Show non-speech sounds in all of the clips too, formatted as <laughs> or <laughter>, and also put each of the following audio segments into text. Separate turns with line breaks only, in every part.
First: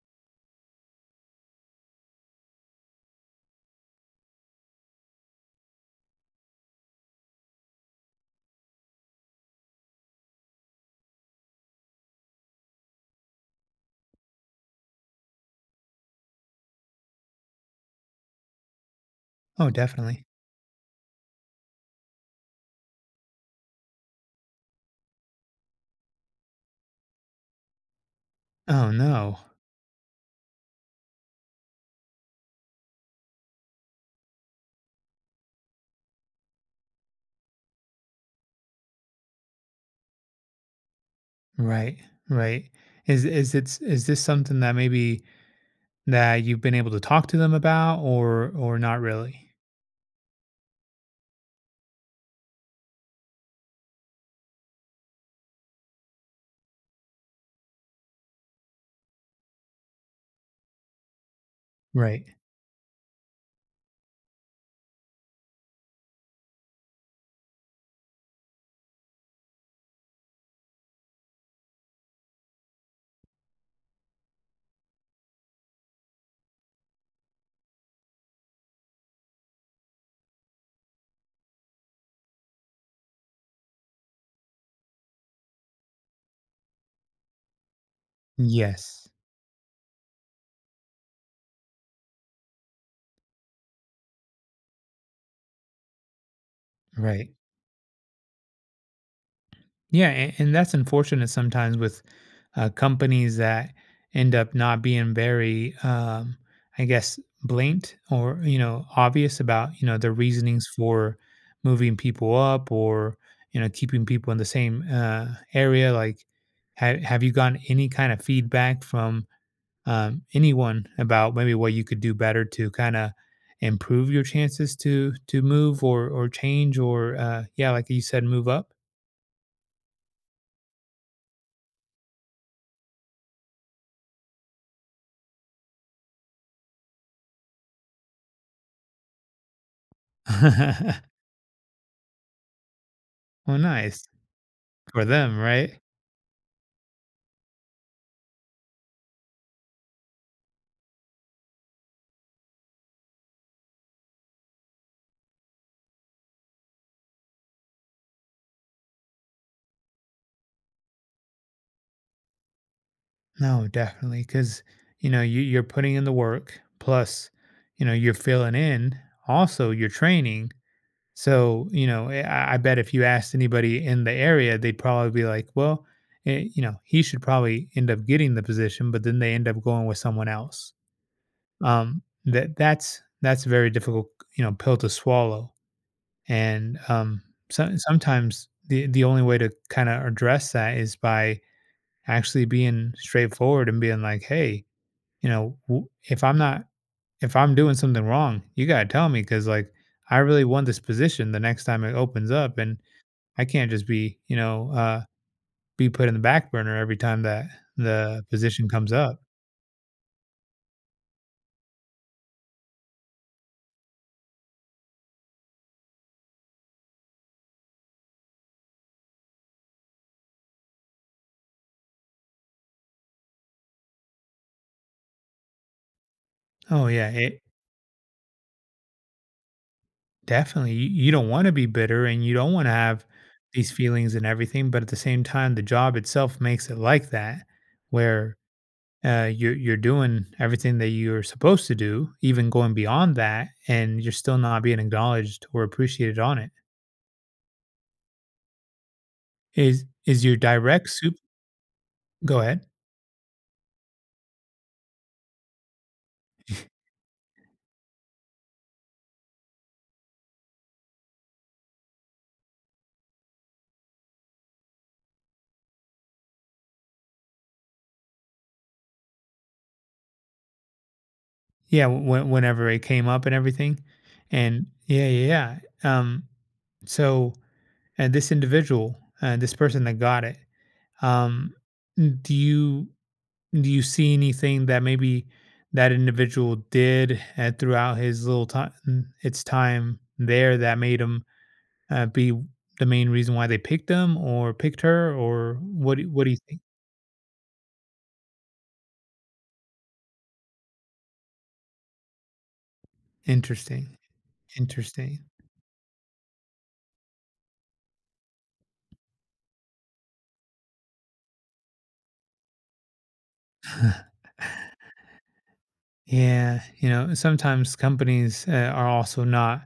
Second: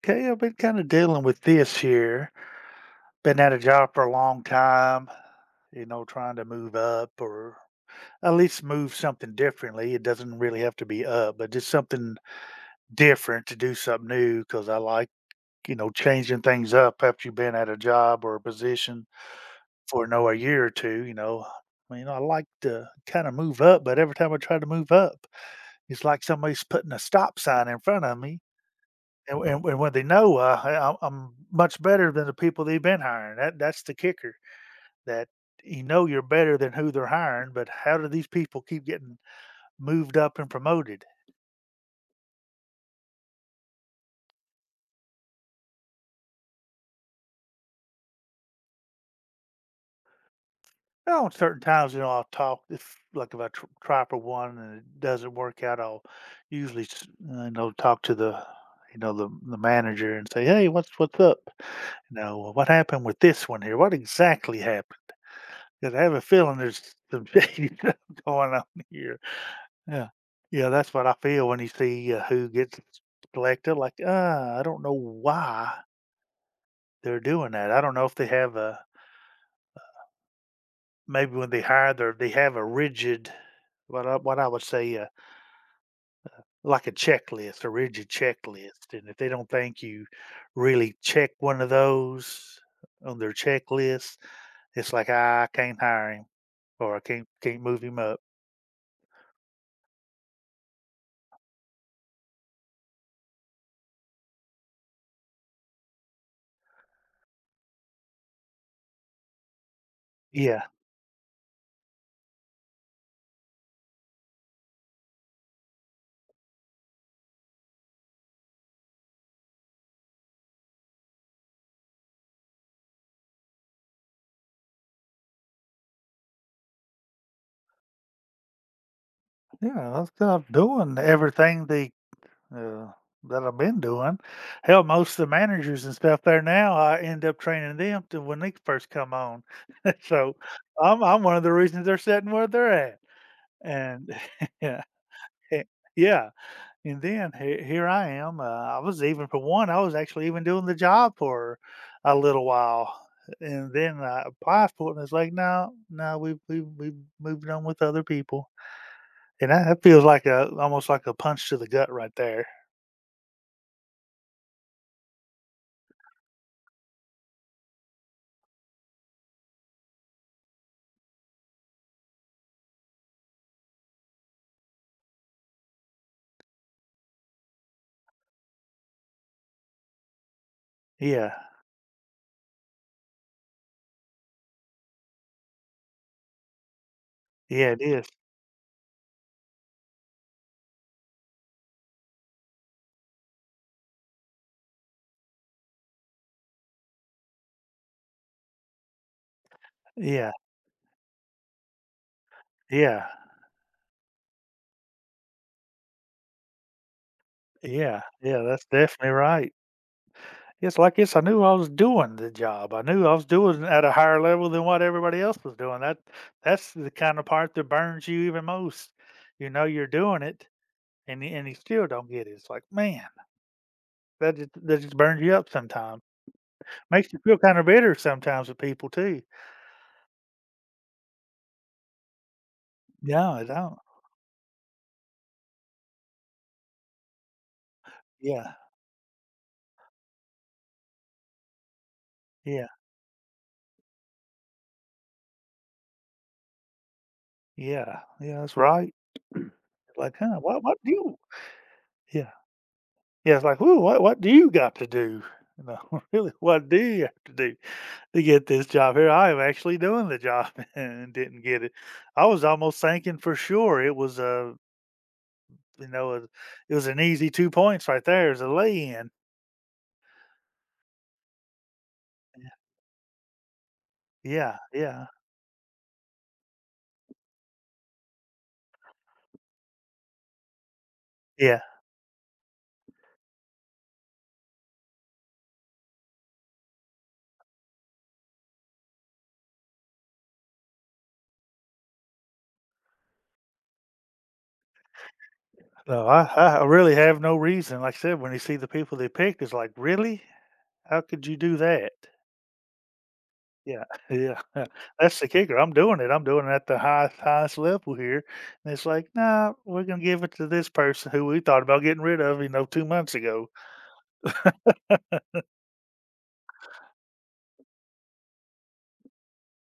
Okay, I've been kind of dealing with this here. Been at a job for a long time, you know, trying to move up or at least move something differently. It doesn't really have to be up, but just something different to do something new because I like, you know, changing things up after you've been at a job or a position
Oh,
for
definitely.
no a year or two, you know. I mean, I like to kind of move up, but every time I try to move up, it's like somebody's putting a stop sign in front of me.
Oh
And
no.
and and when they know, "Hey, I'm much better than the people they've been hiring." That's the kicker, that you know you're better than who they're hiring, but how do these people keep getting moved up and promoted?
Right. Right. Is this something that maybe that you've been able to talk to them about, or not really?
Well, on certain times, you know, I'll talk if like if I tr try for one and it doesn't work out, I'll usually s you know, talk to the you know, the manager and say, "Hey, what's up? You
Right.
know, well, what happened with this one here? What exactly happened? Because I have a feeling there's some shady <laughs> stuff going on here." Yeah. Yeah, that's what I feel when you see, who gets selected, like, I don't know why they're doing that." I don't know if they have a maybe when they hire their they have a rigid what I would say, like a checklist, a rigid checklist, and
Yes.
if they don't think you really check one of those on their checklist, it's like, "Ah, I can't hire him," or, "I can't
Right.
can't move him up."
Yeah, and that's unfortunate sometimes with companies that end up not being very, I guess, blatant or, you know, obvious about, you know, their
Yeah.
reasonings for moving people up, or, you know, keeping people in the same area. Like, have you gotten any kind of feedback from anyone about maybe what you could do better to kind of improve your chances to move or change, or yeah, like you said, move up.
Yeah, those guys doing everything they uh, that I've been doing. Hell, most of the managers and stuff there now, I end up training them to when they first come on. <laughs> So I'm
<laughs>
I'm one of the reasons they're sitting where they're at.
Well, nice
And <laughs> yeah,
for them,
eh,
right?
yeah. And then here I am. I was even for one. I was actually even doing the job for a little while. And then I applied for it, and it's like, no, no, we moved on with other people, and that, that feels like a almost like a punch to the gut right there.
No, definitely, because, you know, you're putting in the work. Plus, you know, you're filling in, also you're training. So, you know, I bet if you asked anybody in the area, they'd probably be like, "Well, you know, he should probably end up getting the position," but then they end up going with someone else.
Yeah,
That's a very difficult, you know, pill to swallow, and, so
yeah, it is.
sometimes the only way to kinda address that is by actually being straightforward and being like, "Hey, you know, if I'm not if I'm doing something wrong, you got to tell me, cuz like I
Yeah,
really want this position the next time it opens up, and
yeah,
I can't just be, you know, be put in the back burner every time that
yeah,
the
yeah, that's
position comes
definitely
up."
right. It's like it's I knew I was doing the job. I knew I was doing it at a higher level than what everybody else was doing. That's the kind of part that burns you even most. You know you're doing it and you still don't get it. It's like, man, that just burns you up sometimes.
Oh yeah,
Makes you feel
it
kind of bitter sometimes with people too.
Definitely, you don't wanna be bitter, and you don't wanna have
No, I
these
don't.
feelings and everything, but at the same time, the job itself makes it like that, where,
Yeah,
you're doing everything that you're supposed to do, even
yeah,
going beyond that, and you're still not being acknowledged or appreciated on it.
yeah, yeah, that's right.
Is
Like,
is your
huh, what
direct
do
soup?
you yeah.
Go ahead.
Yeah, it's like, "Ooh, what do you got to do?" You know, <laughs> really, what do you have to do to get this job here? I am actually doing the job <laughs> and didn't get it. I was almost thinking for sure it was a, it was an easy 2 points right there as a lay-in.
Yeah, whenever it came up and everything,
Yeah,
and
yeah,
yeah, yeah, yeah, so, and this individual, this person that got it, um,
yeah.
do you Do you see anything that maybe that individual did throughout his little time, its time there, that made him be the main reason why they picked him or picked her, or what?
No, I
What do you think?
I really have no reason. Like I said, when you see the people they picked, it's like, "Really? How could you do that?" Yeah,
Interesting,
<laughs> yeah, yeah. That's
interesting.
the kicker. I'm doing it. I'm doing it at the highest highest level here, and it's like, nah, we're gonna give it to this person who we thought about getting rid of, you know, 2 months ago.
<laughs> Yeah, you know, sometimes companies are also not,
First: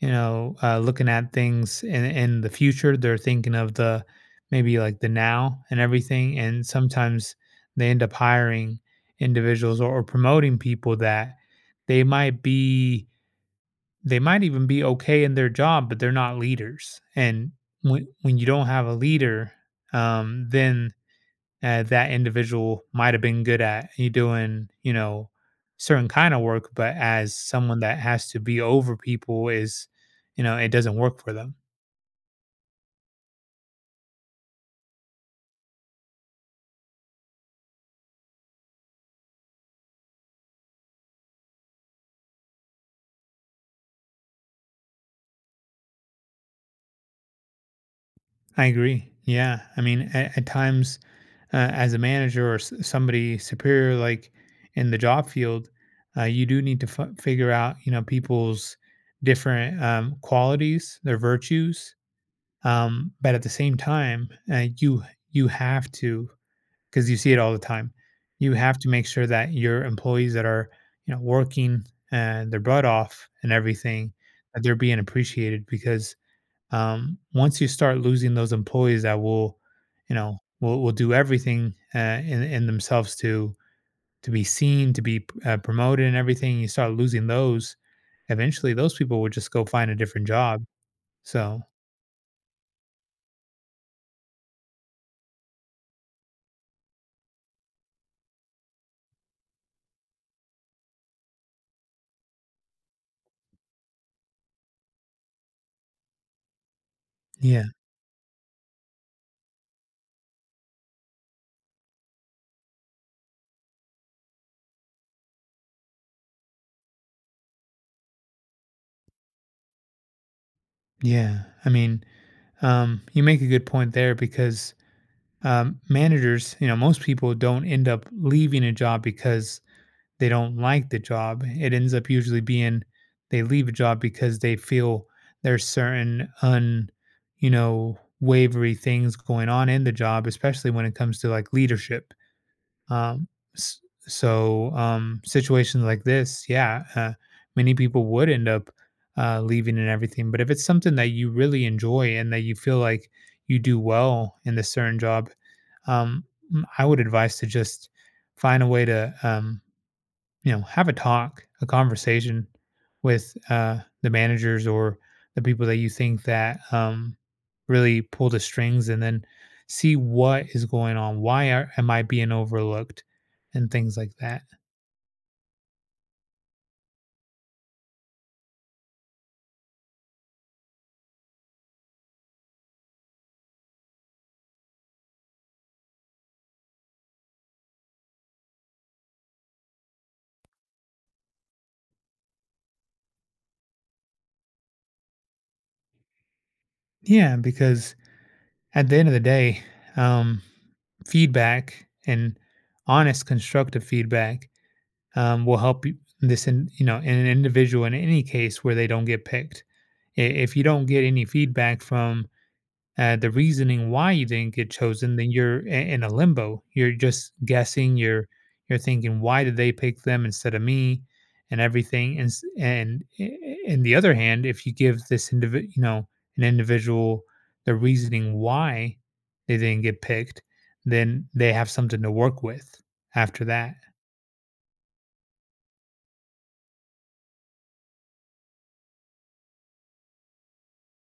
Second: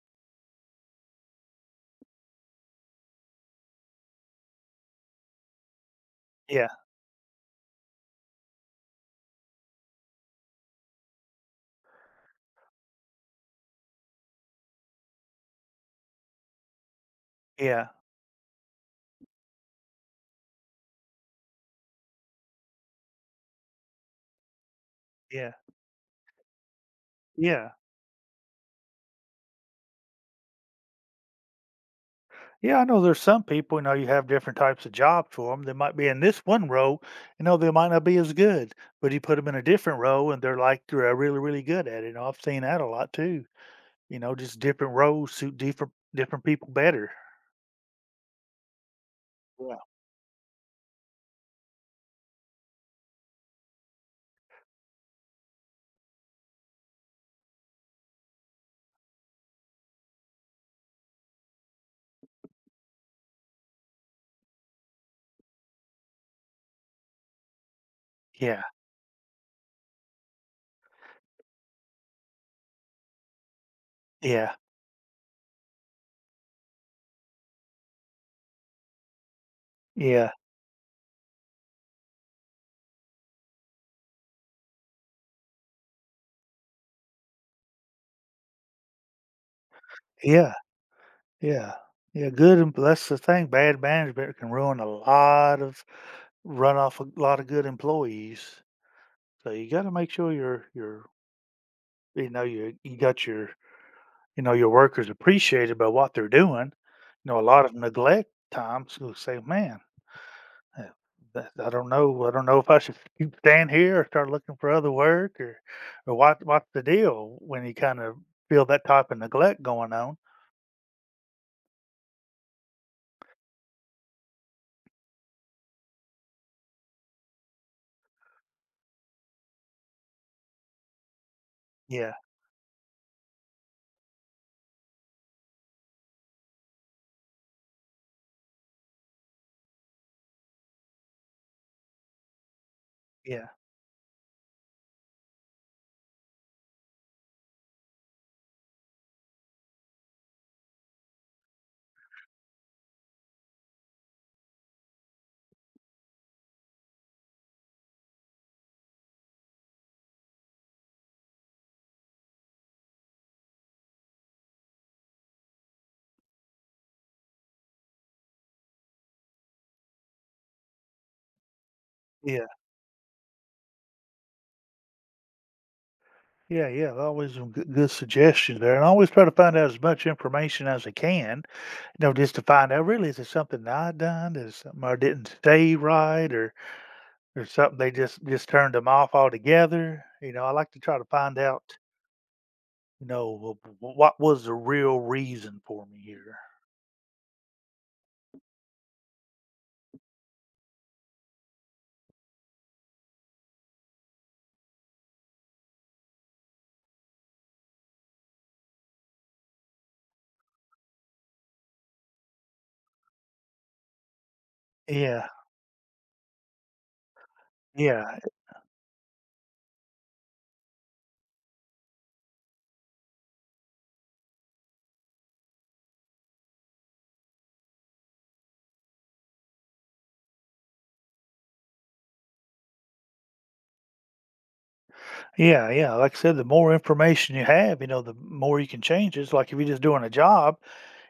you know, looking at things in the future. They're thinking of the maybe like the now and everything. And
Yeah,
sometimes they end up hiring individuals, or promoting people that they might be they might even be okay in their job, but they're not leaders. And
yeah,
when you don't have a leader, then that individual might have been good at you doing, you know,
yeah,
certain kind of work, but as
yeah,
someone that has to be over people, is, you know, it doesn't work for them.
yeah. I know there's some people, you know, you have different types of jobs for them. They might be in this one role, you know, they might not be as good, but you put them in a different role, and they're like they're really, really good at it. You know, I've seen that a lot too. You know, just different roles suit different different people better.
I agree. Yeah,
Yeah,
I mean, at times, as a manager or somebody superior, like in the job field, you do need to figure out, you know, people's different qualities, their virtues, but at the same time, you you have to, because you see it all the time. You
yeah,
have to make sure that your employees that are, you know, working and their butt off and everything,
yeah,
that they're being appreciated, because once you start losing those employees that will, you
yeah,
know, will do everything in themselves to be seen, to be promoted and everything, you start losing those. Eventually, those people will just go find a different
yeah.
job. So
Yeah. Yeah, good and that's the thing, bad management can ruin a lot of run off a lot of good employees. So you gotta make sure you're you know, you got your you know, your workers appreciated by what they're doing. You know, a
yeah,
lot of neglect times will say, man, uh, that, I don't know if I should <laughs> keep staying here or start looking for other work or what's the deal when you kind of feel that type of neglect going on.
yeah. I mean, you make a good point there, because managers, you know, most people don't end up leaving a job because they don't like the job. It ends up
Yeah,
usually being they leave a job because they feel there's certain you know, wavery things going on in the job, especially when it comes to like leadership. Um,
yeah,
s- so situations like this, yeah, many people would end up leaving and everything. But if it's something that you really enjoy and that you feel like you do well in the certain job, um, I would advise to just find a way to, you know, have a talk, a conversation with the managers or the people that you think that really pull the strings, and then see what is going on. Am I being
yeah.
overlooked, and things like that.
Yeah, yeah, always some good, good suggestions there, and I always try to find out as much information as I can. You know, just to find out really is it something that I done, is it something I didn't say right, or something they just turned them off altogether. You know, I like to try to find out. You know, what was the real reason for me here?
Yeah, because at the end of the day, um, feedback and honest, constructive feedback will this in, you know, in an individual, in any case where they don't get picked. I- If you don't get any feedback from the reasoning why you didn't get chosen,
Yeah,
then you're in a limbo. You're just guessing.
yeah.
You're thinking, why did they pick them instead of me, and everything. And and in the other hand, if you give this individual, you know, an individual the reasoning why they didn't get picked, then they have something to work with after that.
Yeah, yeah. Like I said, the more information you have, you know, the more you can change it. It's like if you're just doing a job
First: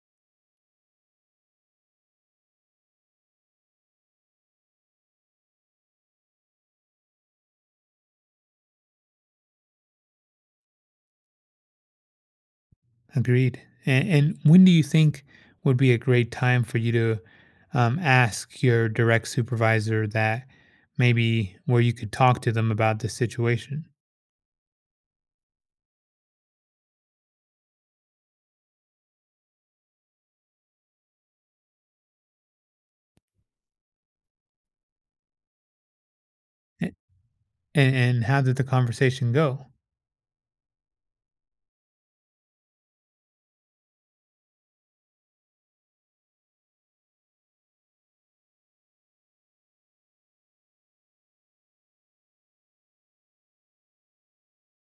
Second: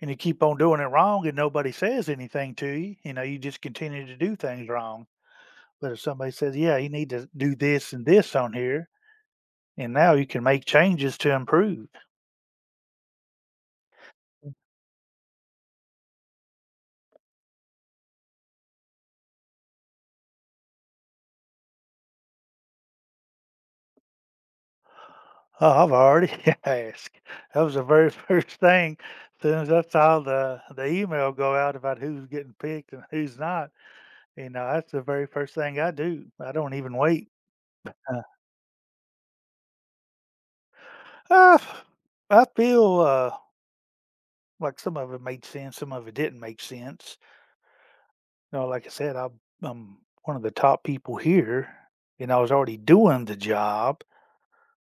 and you keep on doing it wrong and nobody says anything to you, you know, you just continue to do things wrong. But if somebody says, yeah, you need to do this and this on here, and now you can make changes to improve.
Agreed. And when do you think would be a great time for you to ask your direct supervisor that maybe where you could talk to them about this situation?
Oh, I've already <laughs> asked. That was the very <laughs> first thing. As soon as I saw the email go out about who's getting picked and who's not, you know, that's the very first thing I do. I don't
A-
even wait. Uh,
And how did the conversation go?
uh, I feel like some of it made sense, some of it didn't make sense. You know, like I said, I'm one of the top people here, and I was already doing the job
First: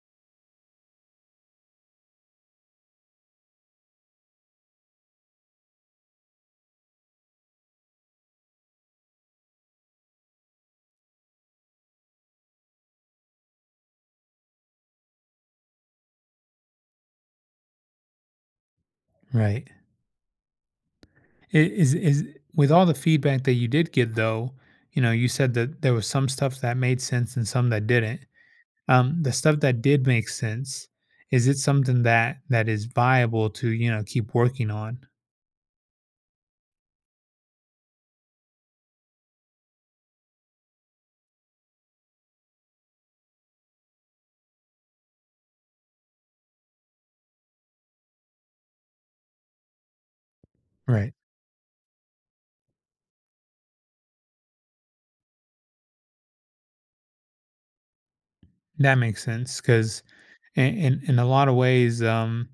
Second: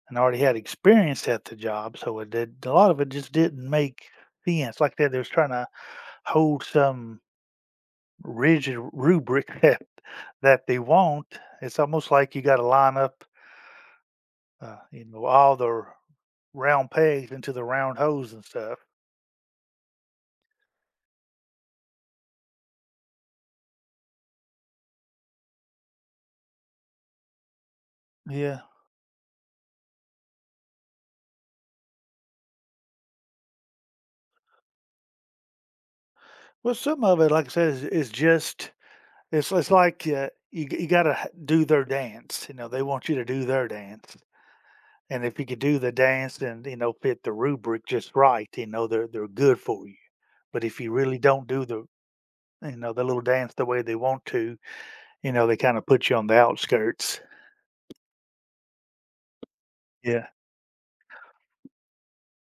and I already had experience at the job, so it did a lot of it just didn't make sense. Like that, they was trying to hold some rigid rubric <laughs> that that they want. It's almost like you got to line up, you know, all the round pegs into the round holes and stuff.
Right. Is with all the feedback that you did get, though, you know, you said that there was some stuff that made sense and some that didn't.
Yeah.
The stuff that did make sense, is it something that is viable to, you know, keep working on?
Well, some of it, like I said, is just it's like you you got to do their dance. You know, they want you to do their dance, and if you could do the dance and you know fit the rubric just right, you know they're good for you. But if you
Right.
really don't do the you know the little dance the way they want to, you know they kind of put you on the outskirts.
That makes sense because
Yeah.
And in a lot of ways,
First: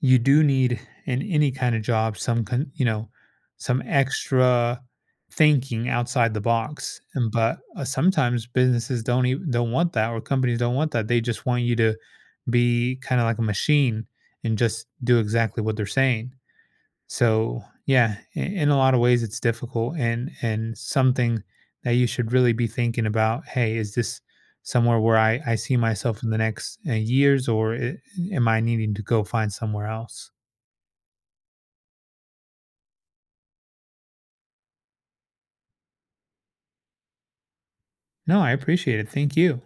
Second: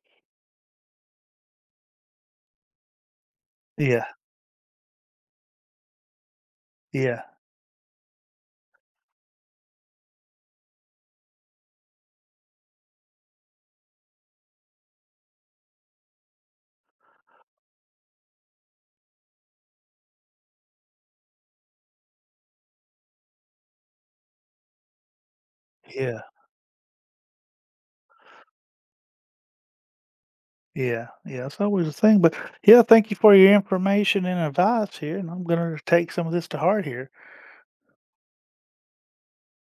you do need in any kind of job some you know, some
Yeah.
extra thinking outside the box.
Yeah.
And but sometimes businesses don't even don't want that, or companies don't want that. They just want you to be kind of like a machine and just do exactly what they're saying. So yeah, in a lot of ways it's difficult, and something that you should really be thinking about. Hey, is this somewhere where I see
Yeah.
myself in the next years, or am I needing to go find somewhere else?
Yeah, yeah, it's always a thing, but yeah, thank you for your information and advice here, and I'm gonna take some of this to heart here.
No, I appreciate it. Thank you.